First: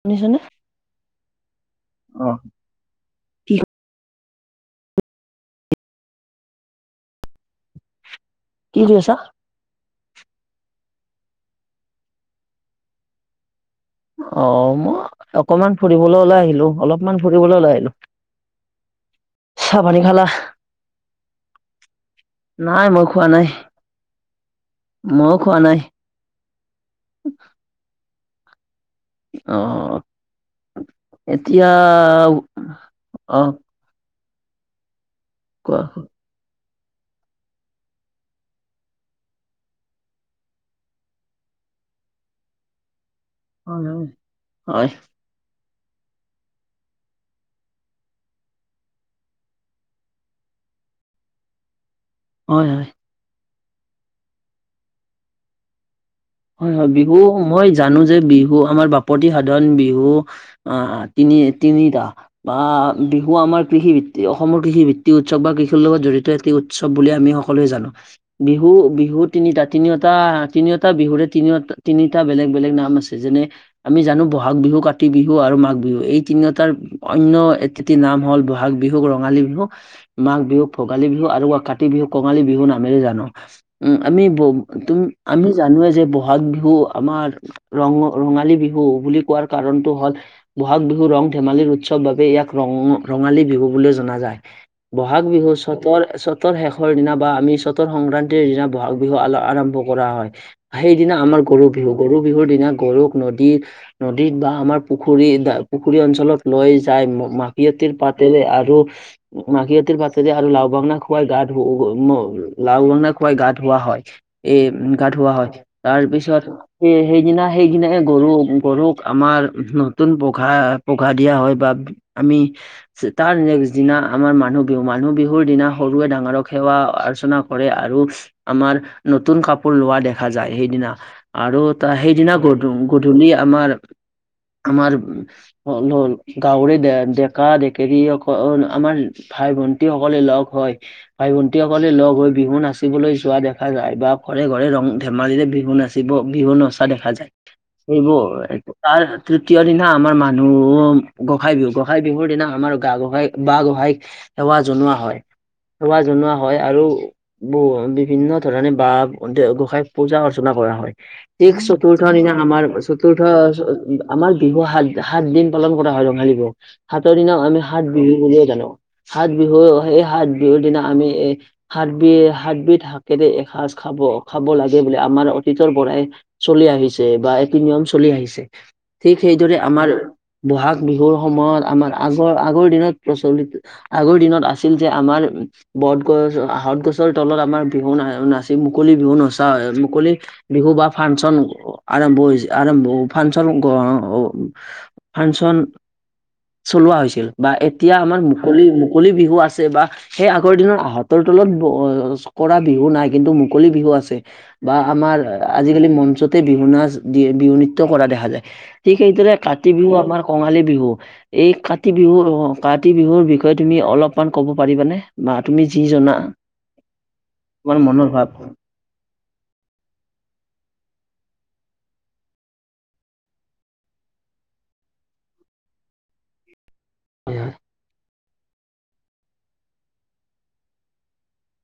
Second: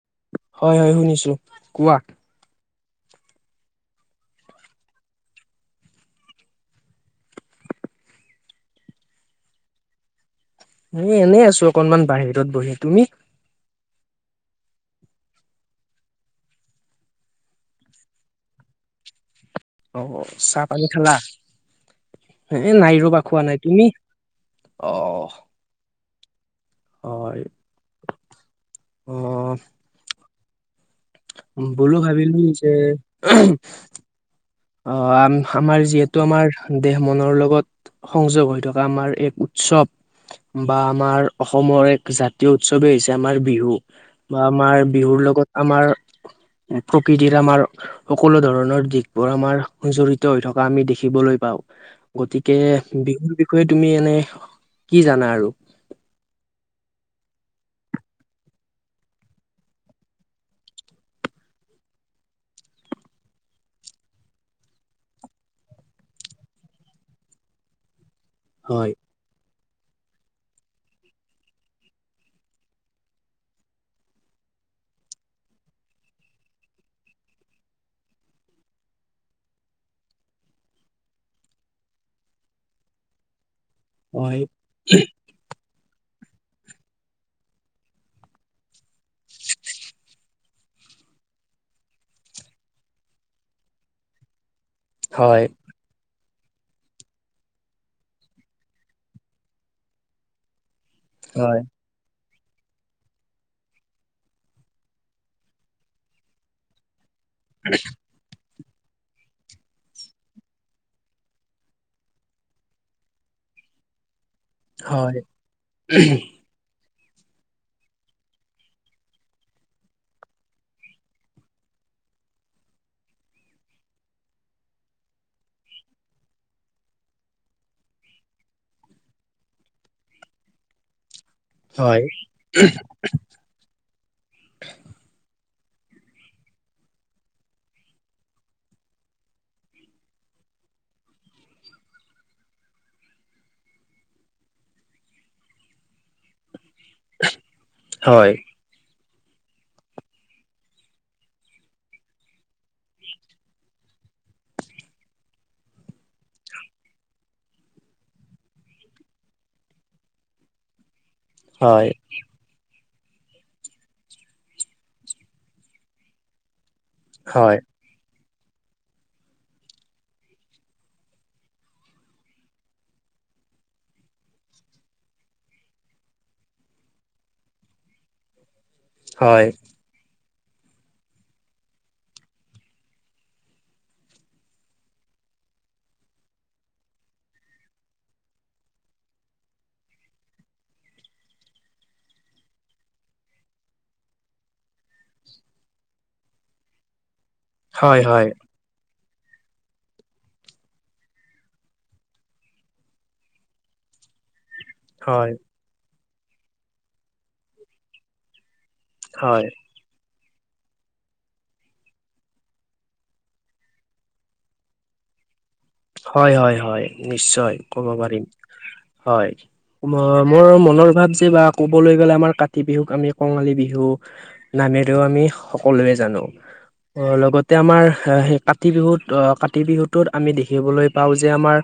শুনিছনে? হয় হয় শুনিছো কোৱা অ'। কি কি কৰি আছা? এ এনেই আছো অকনমান বাহিৰত বহি। তুমি? অ' মই অকমান ফুৰিবলৈ ওলাই আহিলো, অলপমান ফুৰিবলৈ ওলাই আহিলো। চাহ পানী খালা? অ' চাহ পানী খালা? এ নাই ৰ'বা খোৱা নাই। তুমি? অ' মইও খোৱা নাই। হয়। অ আহ এতিয়া বোলো ভাবিলো যে আহ। আ আমাৰ যিহেতু আমাৰ দেহ মনৰ লগত সংযোগ হৈ থকা আমাৰ এক উৎসৱ। বা আমাৰ অসমৰ এক জাতীয় উৎসৱেই হৈছে এ আমাৰ বিহু, হয় বা আমাৰ হয় বিহুৰ লগত আমাৰ প্ৰকৃতিৰ আমাৰ সকলো ধৰণৰ দিশ বোৰ আমাৰ জৰি়ত হৈ থকা আমি দেখিবলৈ পাওঁ, গতিকে হয় হয়। বিহুৰ ষয়ে তুমি এনে কি জানা আৰু? হয়, হয় বিহু মই জানো যে বিহু আমাৰ বাপতি সাধন বিহু আহ তিন তিনিটা বা বিহু আমাৰ কৃষিভিত্তি অসমৰ কৃষি ভিত্তি উৎসৱ বা কৃষিৰ লগত জড়িত [unintelligible] উৎসৱ বুলি আমি সকলোৱে জানো, হয় বিহু-বিহু তিনিটা তিনিওটা-তিনিওটা বিহুৰে তিনি-তিনিটা বেলেগ বেলেগ নাম আছে যেনে আমি জানো বহাগ বিহু, কাতি বিহু, আৰু মাঘ বিহু, এই তিনিওটাৰ অন্য একেটি নাম হ'ল বহাগ বিহুক ৰঙালী বিহু, মাঘ বিহুক ভোগালী বিহু আৰু কাতি বিহু কঙালী বিহু নামেৰে জানো, উম, আমি হয় ব [unintelligible] আমি জানোৱে যে ব বহাগ বিহু আমাৰ ৰঙ ৰঙালী বিহু বুলি কোৱাৰ কাৰণতটো হ'ল বহাগ বিহুৰ ধেমালিৰ উৎসৱ বাবে ইয়াক ৰঙ ৰঙালী বিহু বুলি জনা যায়। ব'হাগ হয় বিহু চ'তৰ চ'ত চ'তৰ শেষৰ দিনা বা আমি চ'তৰ সংক্ৰান্তিৰ দিনা ব'হাগ বিহু আৰম্ভ কৰা হয়। সেইদিনা আমাৰ হয় গৰু বিহু, গৰু বিহুৰ দিনা গৰুক নদী, নদীত বা আমাৰ পুখুৰী [unintelligible] পুখুৰী অঞ্চলত লৈ যায় মাখিয়তীৰ পাতেৰে আৰ আৰু মাখিয়তিৰ পাতেৰে আৰু লাও বাংনা খুৱাই গা ধু [unintelligible] লাও বাংনা খুৱাই গা ধু ধুওৱা হয়, এ, গা ধুওৱা হয়, তাৰ পিছত সেই, সেইদিনা, সেইদিনাই গৰু গৰুক আমাৰ নতুন পঘা-পঘা দিয়া হয় বা আমি, তাৰ নেক্স দিনা আমাৰ মানুহ বিহু, মানুহ বিহুৰ দিনা সৰুৱে ডাঙৰক সেৱা অ আৰ্চনা কৰে আৰু আমাৰ নতুন কাপোৰ লোৱা দেখা যায় সেইদিনা। আৰু তাৰ হয় সেইদিনা গধূলি গধূলি আমাৰ আমাৰ হ'ল হ'ল গাঁৱৰে ডেকা ডেকেৰী অকল আমাৰ ভাই ভন্টি সকলে লগ হ'ল হয় ভাই ভণ্টিসকলে লগ হৈ বিহু নাচিবলৈ যোৱা দেখা যায় বা ঘৰে ঘৰে ৰং ধেমালিৰে বিহু নাচিব বিহু নচা দেখা যায় সেইবোৰ হয় তাৰ তৃতীয় দিনা আমাৰ মানুহ গোঁসাঁই বিহু, গোঁসাই বিহুৰ দিনা আমাৰ গাঁ গোসাঁইক বাঁ গোসাঁইক সেৱা জনোৱা হয়। সেৱা জনোৱা হয়, আৰু বহু বিভিন্ন ধৰণে বাঁহ গোসাই পূজা অৰ্চনা কৰা হয়, শেষ হয় চতুৰ্থ দিনা আমাৰ। চতুৰ্থ আমাৰ বিহু সাত সাত দিন পালন কৰা হয় ৰঙালী বিহু। সাতৰ দিনা হয় আমি সাত বিহু বুলি জানো। সাত বিহু সেই সাত বিহুৰ দিনা আমি এ সাত বি সাতবিধ শাকেৰে খাজ খাব খাব লাগে। সেই বুলি আমাৰ অতীতৰ পৰাই চলি আহিছে বা এইতো নিয়ম চলি আহিছে। ঠিক হয় সেইদৰে আমাৰ বহাগ বিহুৰ সময়ত আমাৰ আগৰ আগৰ দিনত প্ৰচলিত আগৰ দিনত আছিল যে আমাৰ বত গছ আহত গছৰ তলত আমাৰ বিহু না নাচি মুকলি বিহু নাচ মুকলি বিহু বা ফাংচন আৰম্ভ হৈছে আৰম্ভ ফাংচন [unintelligible] ফাংচন চলোৱা হৈছিল বা এতিয়া হয় আমাৰ মুকলি মুকলি বিহু আছে বা সেই আগৰ দিনৰ আহঁতৰ তলত [unintelligible] বিহু নাই কিন্তু মুকলি বিহু আছে। বা হয় আমাৰ হয় আজিকালি মঞ্চতে বিহু নাচ দি বিহু নৃত্য কৰা দেখা যায় ঠিক সেইদৰে হয় কাতি বিহু আমাৰ কঙালী বিহু এই কাতি বিহু কাতি বিহুৰ বিষয়ে তুমি অলপমান ক'ব পাৰিবানে [unintelligible] জনা হয়, হয়, হয়, নিশ্চয় তোমাৰ ক'ব মনৰ পাৰিম ভাৱ হয় হয়। মোৰ মনৰ ভাৱ যে বা ক'বলৈ গ'লে আমাৰ কাতি বিহুক আমি কঙালী বিহু বা বাহিৰেও আমি সকলোৱে জানো। অ', লগতে আমাৰ সেই কাতি বিহুত অহ, কাতি বিহুতোত আমি দেখি দেখিবলৈ পাওঁ যে আমাৰ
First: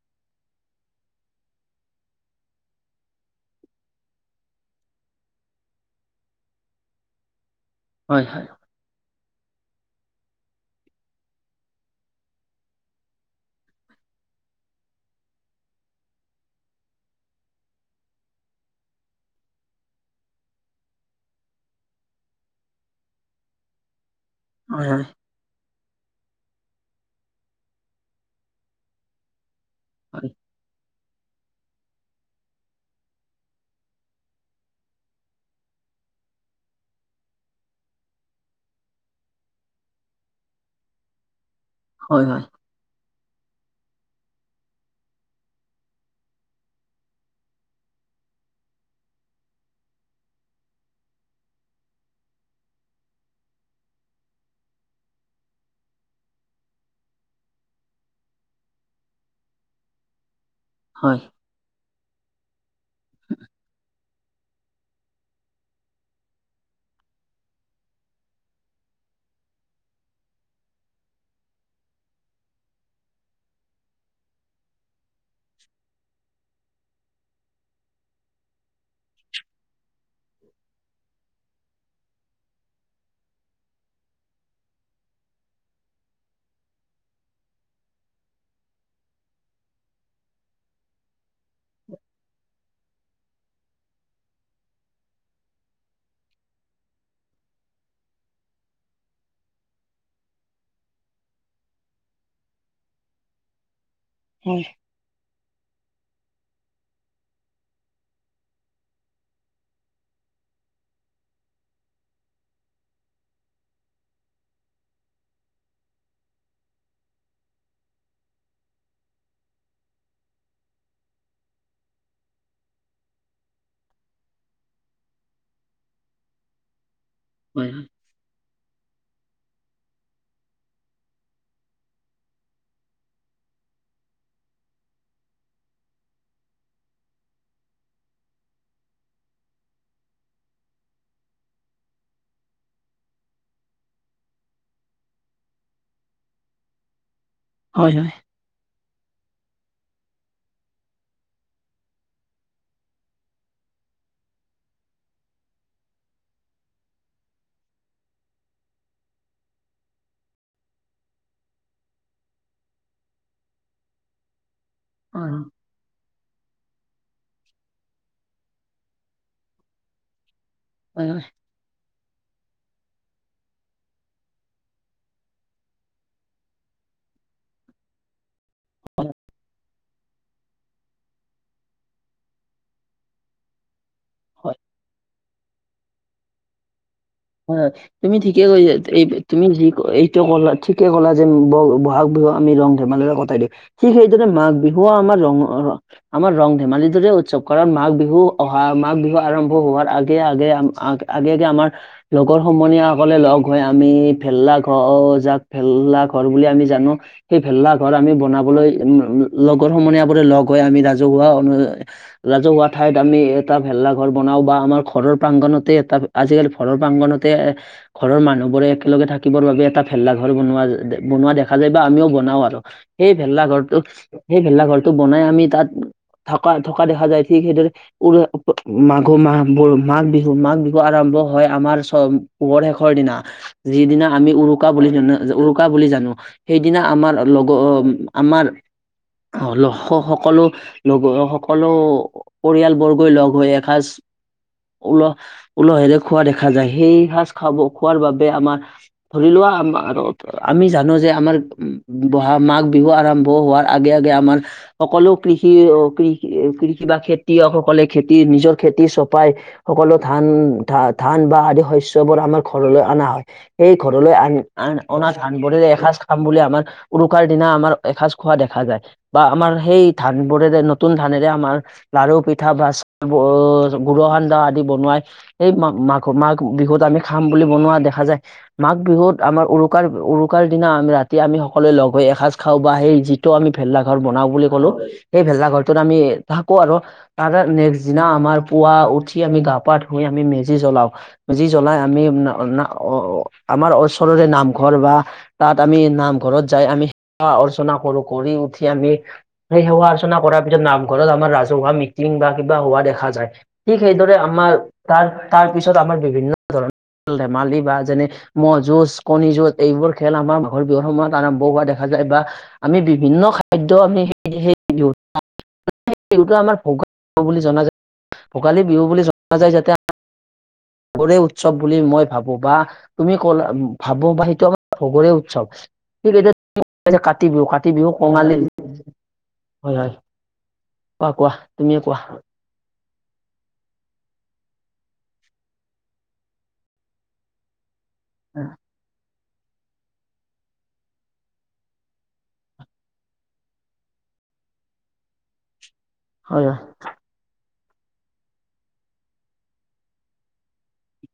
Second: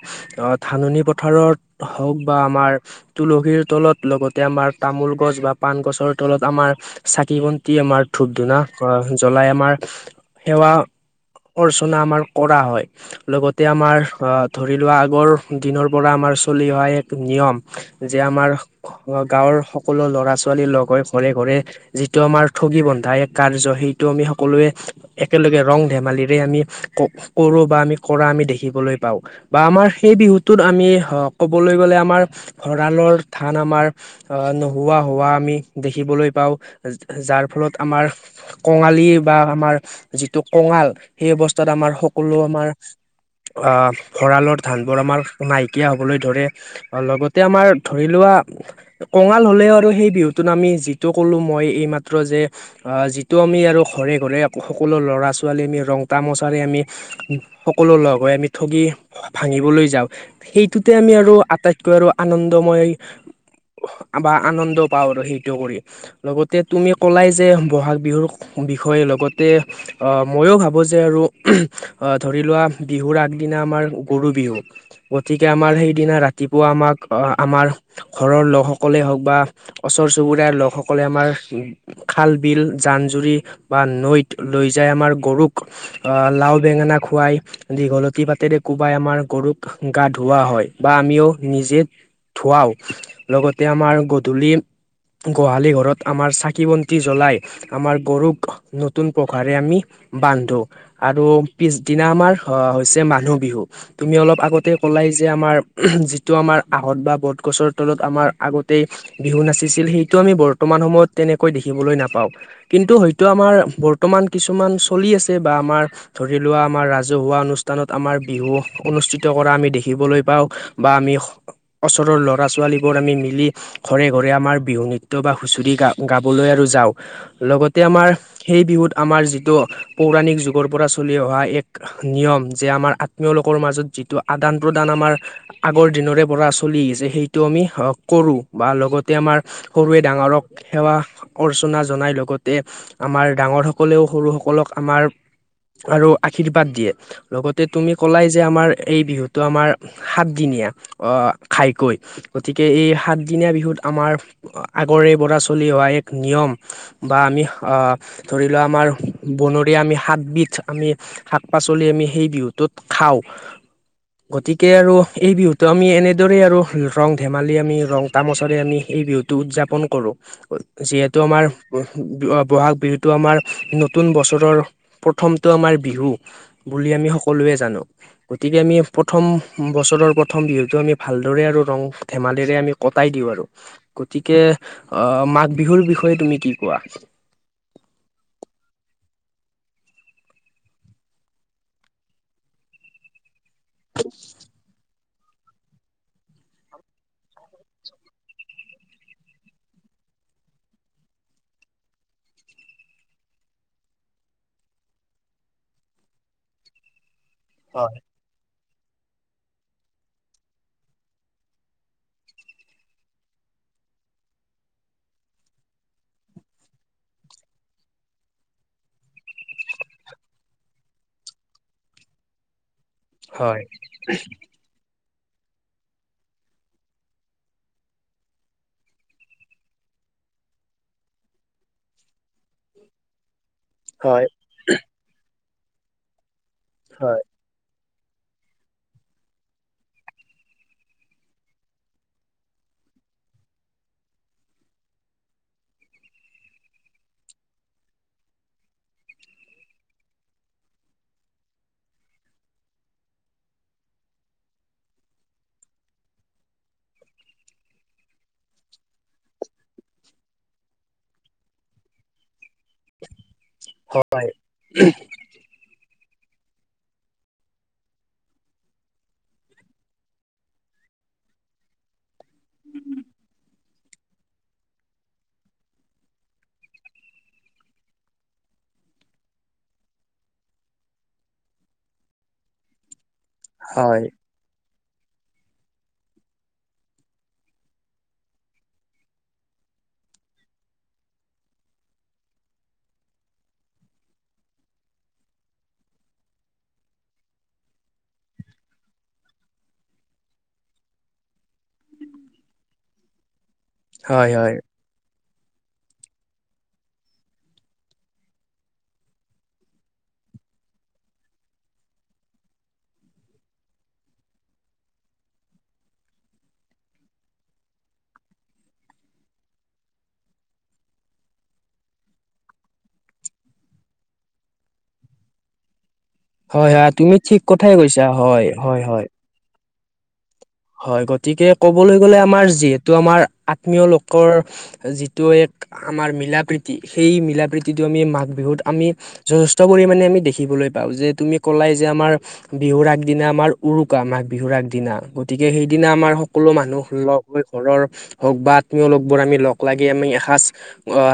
ধাননি পথাৰত হওঁক বা আমাৰ তুলসীৰ তলত লগতে আমাৰ তামোল গছ বা পাণ গছৰ তলত আমাৰ ছাকি দি আমাৰ হয় ধোপ হয় ধোনা কৰা জ্বলাই আমাৰ, সেৱা অৰ্চনা, আমাৰ কৰা হয় লগতে তে আমাৰ ধৰি লোৱা আগৰ দিনৰ পৰা আমাৰ চলি অহা এক নিয়ম যে আমাৰ গাঁৱৰ সকলো ল'ৰা ছোৱালি লগ হৈ ঘৰে ঘৰে যিটো আমাৰ ঠগী বন্ধা এক কাৰ্য সেই আমি সকলোৱে, হয় একেলগে ৰং ধেমালিৰে আমি, কৰো বা আমি কৰা আমি দেখিবলৈ পাও, বা আমাৰ সেই বিহুটোত আমি অ' ক'বলৈ গ'লে আমাৰ ভঁৰালৰ ধান আমাৰ, নোহোৱা হোৱা আমি দেখিব বলৈ পাও, যাৰ ফলত আমাৰ, কঙালী বা আমাৰ যিটো কঙাল সেই তাত আমাৰ হয় হয় সকলো আমাৰ ভঁৰালৰ ধানবোৰ আমাৰ নাইকিয়া হ'বলৈ ধৰে লগতে আমাৰ ধৰি লোৱা কঙাল হলেও আৰু সেই বিহুটোত আমি যিটো ক'লো মই এইমাত্ৰ যে যিটো আমি আৰু ঘৰে ঘৰে সকলো ল'ৰা ছোৱালী আমি ৰং তামচাৰে আমি সকলো লগ গৈ আমি ঠগি ভাঙিবলৈ যাওঁ, সেইটোতে আমি হয় আৰু আটাই কৈ আৰু আনন্দময়‌ বা আনন্দ পাওঁ আৰু সেইটো কৰি লগতে তুমি কলাই যে বহাগ বিহুৰ বিষয়ে লগতে ময়ো ভাবোঁ যে আৰু ধৰি লোৱা‌ বিহুৰ আগদিনা আমাৰ গৰু বিহু, গতিকে আমাৰ সেইদিনা ৰাতিপুৱা আমাক আমাৰ ঘৰৰ লোকসকলে হওক বা, ওচৰ চুবুৰীয়াৰ লোকসকলে আমাৰ খাল বিল জান জুৰি, বা নৈত লৈ যায় আমাৰ গৰুক লাও বেঙ ঙেনা খুৱাই দীঘলতি পাতেৰে কোবাই আমাৰ গৰুক গা ধুওৱা হয় বা আমিও নিজে ধুৱাওঁ, লগতে আমাৰ গধূলি গোহালি ঘৰত আমাৰ চাকি বন্তি জ্বলাই, আমাৰ গৰুক নতুন পঘাৰে আমি বান্ধো আৰু, পিছদিনা আমাৰ অ' হৈছে মানুহ বিহু তুমি অলপ হয় আগতে কলাই যে আমাৰ যটো আমাৰ আহত বা বট গছৰ তলত আমাৰ আগতেই বিহু নাচিছিল সেইটো আমি বৰ্তমান সময়ত ন কিন্তু হয় আমাৰ বৰ্তমান কিছুমান চলি আছে বা আমাৰ ধ লোৱা আমাৰ ৰাজ ৰাজহুৱা অনুষ্ঠানত আমাৰ বিহু অনুষ্ঠিত কৰা আমি দেখিবলৈ পাওঁ বা আমি ঘৰৰ ল'ৰা ছোৱালীবোৰ আমি মিলি ঘৰে ঘৰে আমাৰ বিহু নৃত্য বা হুঁচৰি গা গাবলৈ আৰু যাওঁ। হয় লগতে আমাৰ সেই বিহুত আমাৰ যিটো পৌৰাণিক যুগৰ পৰা চলি অহা এক নিয়ম যে আমাৰ আত্মীয় লোকৰ মাজত যিটো আদান প্ৰদান আমাৰ আগৰ দিনৰে পৰা চল সেইটো আমি কৰো বা লগতে আমাৰ সৰুৱে ডাঙৰক সেৱা অৰ্চ জনাই লগতে আমাৰ ডাঙৰ সকলেও সৰু সকলক আমাৰ আৰু আশীৰ্বাদ দিয়ে লগতে হয় তুমি হয় হয় হয় হয় হয় ক'লাই যে আমাৰ এই বিহুত তো আমাৰ সাতদিনীয়া খাইকৈ, গতিকে এই সাতদিনীয়া বিহুত আমাৰ আগৰে পৰা চলি অহা এক নিয়ম বা আমি আহ ধৰি লোৱা আমাৰ বনৰীয়া আমি সাতবিধ আমি শাক পাচলি আমি সেই বিহুটোত খাওঁ, গতিকে আৰু এই বিহুটো আমি এনে এইদৰে আৰু ৰং ধেমালি আমি ৰং তামচৰে আমি এই বিহুতটো উদযাপন কৰো। হয় হয় যিহেতু আমাৰ বহাগ বিহুটো আমাৰ নতুন বছৰৰ প্ৰথমটো আমাৰ বিহু। বুলি আমি সকলোৱে জানো গতিকে আমি প্ৰথম বছৰৰ প্ৰথম বিহুতটো আমি ভাল লৰে আৰু ৰমো ধেমালিৰে আমি কটাই দিও আৰু, গতিকেই হয় মাঘ বিহুত বিষয়ে তুমি কি কোৱা? হয়, তুমি ঠিকে কৈছা এই তুমি যি এইটো কলা ঠিকে কলা যে বহাগ বিহু হ আমি ৰং ধেমালিৰে কাই দিওঁ, ঠিক সেইদৰে মাঘ বিহুৱ আমাৰ ৰ, আমাৰ ৰং ধেমালি দৰে উৎসৱ কৰা মাঘ বিহু অহা মাঘ বিহু আৰম্ভ হোৱাৰ আগে আগে, আগে, আগে আমাৰ লগৰ সমনীয়াসকলে লগ হৈ আমি ভেলা ঘৰ যাক ভেলা ঘৰ বুলি আমি জানো। সেই ভেলা ঘৰ হয় আমি বনাবলৈ উম লগৰ সমনীয় বোৰে লগ হৈ আমি ৰাজহুৱা অনু ৰাজহুৱা ঠাইত আমি এটা ভেলা লা ঘৰ বনাও বা আমাৰ ঘৰৰ প্ৰাংগনতে এটা আজিকালি ঘৰ প্ৰাংগনতে এ ঘৰ মানুহ বোৰে একেলগে থাকিবৰ বাবে এটা ভেলা ঘৰ বনোৱা বনোৱা দেখা যায় বা আমিও বনাওঁ আৰু সেই ভেলা হয় ঘৰটো সেই ভেলা ঘৰটো বনাই আমি তাত থকা থকা দেখা যায় ঠিক সেইদৰে উ মাঘ মাহ মাঘ বিহু মাঘ বিহু আৰম্ভ হয় আমাৰ চ পোহৰ শেষৰ দিনা যিদিনা হয় আমি উৰুকা বুলি জানো উৰুকা বুলি জানো সেইদিনা হয় আমাৰ লগৰ আমাৰ সকলো লগ সকলো পৰিয়ালবৰ্গই লগ হৈ এসাঁজ ওল ওলহেৰে খোৱা দেখা যায় সেই সাজ খাব খোৱাৰ বাবে আমাৰ ধৰি লোৱা আম আমি জানো যে আমাৰ বহা মাঘ বিহু আৰম্ভ হোৱাৰ আগে আগে আমাৰ সকলো কৃষি কৃষি বা খেতিয়ক সকলে খেতি নিজৰ খেতি চপাই সকলো ধান ধান ধান বা আদি শস্যবোৰ আমাৰ ঘৰলৈ অনা হয় সেই ঘৰলৈ আনি আনা ধানবোৰে এসাঁজ বা বুলি আমাৰ উৰুকাৰ দিনা আমাৰ এসাঁজ খোৱা দেখা যায় বা আমাৰ সেই ধান বোৰেৰে নতুন ধান মৰে আমাৰ লাৰু পিঠা ভচ গুৰ সান্দহ আদি বনোৱাই স মাঘ মাঘ বিহুত আমি খাম বুলি বনোৱা দেখা যায় মাঘ বিহুত আমাৰ উৰুকাত উৰুকাৰ দিনা আমি ৰাতি আমি সকলোৱে লগ হৈ এসাঁজ খাওঁ বা সেই যিটো আমি ভেলা ঘৰ হয় বনাও বুলি ক'লো সেই ভেলাঘৰটোত আমি থাকো আৰু তাৰ নেক্সট দিনা আমাৰ পুৱা উঠি আমি গা পা ধুই আমি মেজ জলাও মেজি জলাই আমি আমাৰ ওচৰৰে নামঘৰ বা তাত আমি নামঘৰত যাই আমি সেৱা অৰ্চনা কৰো কৰি উঠি আমি সেই সেৱা অৰ্চনা কৰা নামঘৰত, আমাৰ ৰাজহুৱা মিটিং বা কিবা হোৱা দেখা যায়। ঠিক সেইদৰে, হয় আমাৰ তাৰ তাৰ পিছত আমাৰ, বিভিন্ন ধৰণৰ ধেমালি বা যেনে মহ' যুঁজ, কণী যুঁজ, এইবোৰ খেল আমাৰ মাঘৰ বিহুৰ সময়ত, আৰম্ভ হোৱা দেখা যায়। বা, আমি বিভিন্ন খাদ্য, আমি [unintelligible] সেই বিহু [inaudible] বিহুটো আমাৰ, ভোগালী বিহু বুলি জনা যায়। ভোগালী বিহু বুলি জনা যায়, যাতে [inaudible] আগৰে উৎসৱ বুলি মই ভাবো, বা তুমি কলা ভাবো বা, সেইটো আমাৰ সবৰে উৎসৱ। হয় হয় ঠিক [unintelligible] তুমি কাতি ঠিক বিহু, কথাই কাতি বিহু কৈছা কঙালী হয় হয় হয় হয়-হয়। হয়, গতিকে ক'বলৈ গ'লে আমাৰ জে টো আমাৰ আত্মীয় লোকৰ, যিটো এক, আমাৰ মিলা প্ৰীতি। সেই মিলা প্ৰীতি প্ৰতিটো আমি, মাঘ বিহুত আমি যথেষ্ট পৰিমাণে আমি দেখিবলৈ পাওঁ। যে' তুমি ক'লাই যে আমাৰ, বিহুৰ আগদিনা আমাৰ উৰুকা। মাঘ বিহুৰ আগদিনা, গতিকে সেইদিনা আমাৰ হয় সকলো মানুহ, লগ হৈ ঘৰৰ, হওক বা আত্মীয় লগবোৰ আমি লগ লাগি আমি এসাঁজ,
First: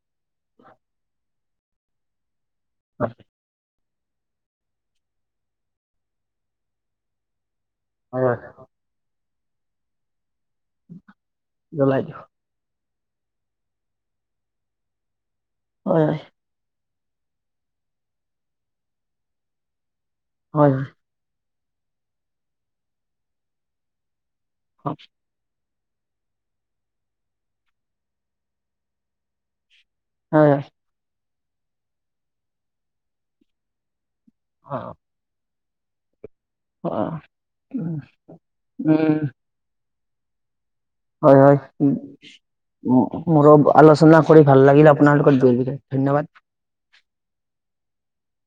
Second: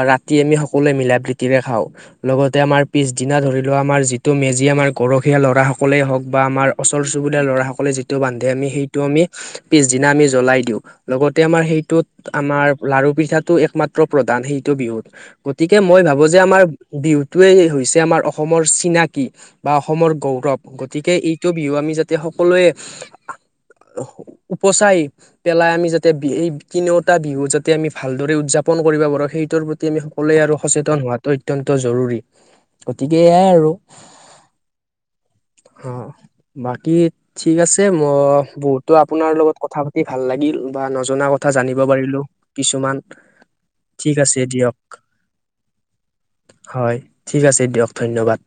ৰাতি আমি সকলোৱে, মিলা প্ৰীতি ৰে খাওঁ। লগতে, আমাৰ হয়। পিছদিনা ধৰি লোৱা আমাৰ যিটো মেজি, আমাৰ গৰখীয়া ল'ৰাসকলেই হওক বা আমাৰ, ওচৰ চুবুৰীয়া ল'ৰাসকলে যিটো হয় হয় বান্ধে। আমি সেই আমি, পিছদিনা আমি জলাই দিওঁ। লগতে আমাৰ জ্বলাই সেইটোত, দিওঁ আমাৰ লাৰু পিঠাটো একমাত্ৰ প্ৰধান, সেইটো বিহুত। গতিকে মই হয় হয় ভাবো যে, আমাৰ বিহুটোৱে, হৈছে আমাৰ অসমৰ চিনাকি, বা অসমৰ গৌৰৱ। হয় গতিকে ই টো বিহু আমি যাতে সকলোৱে, উপচাই পেলাই আমি যাতে এই, তিনিওটা বিহু যাতে, আমি ভালদৰে উদযাপন কৰিব পাৰো, সেইটোৰ প্ৰতি আমি সকলোৱে হয় আৰু হয় সচেতন হোৱাতটো অত্যন্ত জৰুৰী। গতিকে, এয়াই আৰু। অ। অ', বাকী ঠিক আছে। মই, বহুতো আপোনাৰ লগত কথা পাতি ভাল লাগিল। বা নজনা কথা হয়-হয়, জানিব পাৰিলো কিছুমান উ, মোৰো ঠিক আলোচনা আছে কৰি ভাল দিয়ক লাগিল, আপোনালোকৰ [unintelligible] ধন্যবাদ। হয়, ঠিক আছে দিয়ক ধন্যবাদ।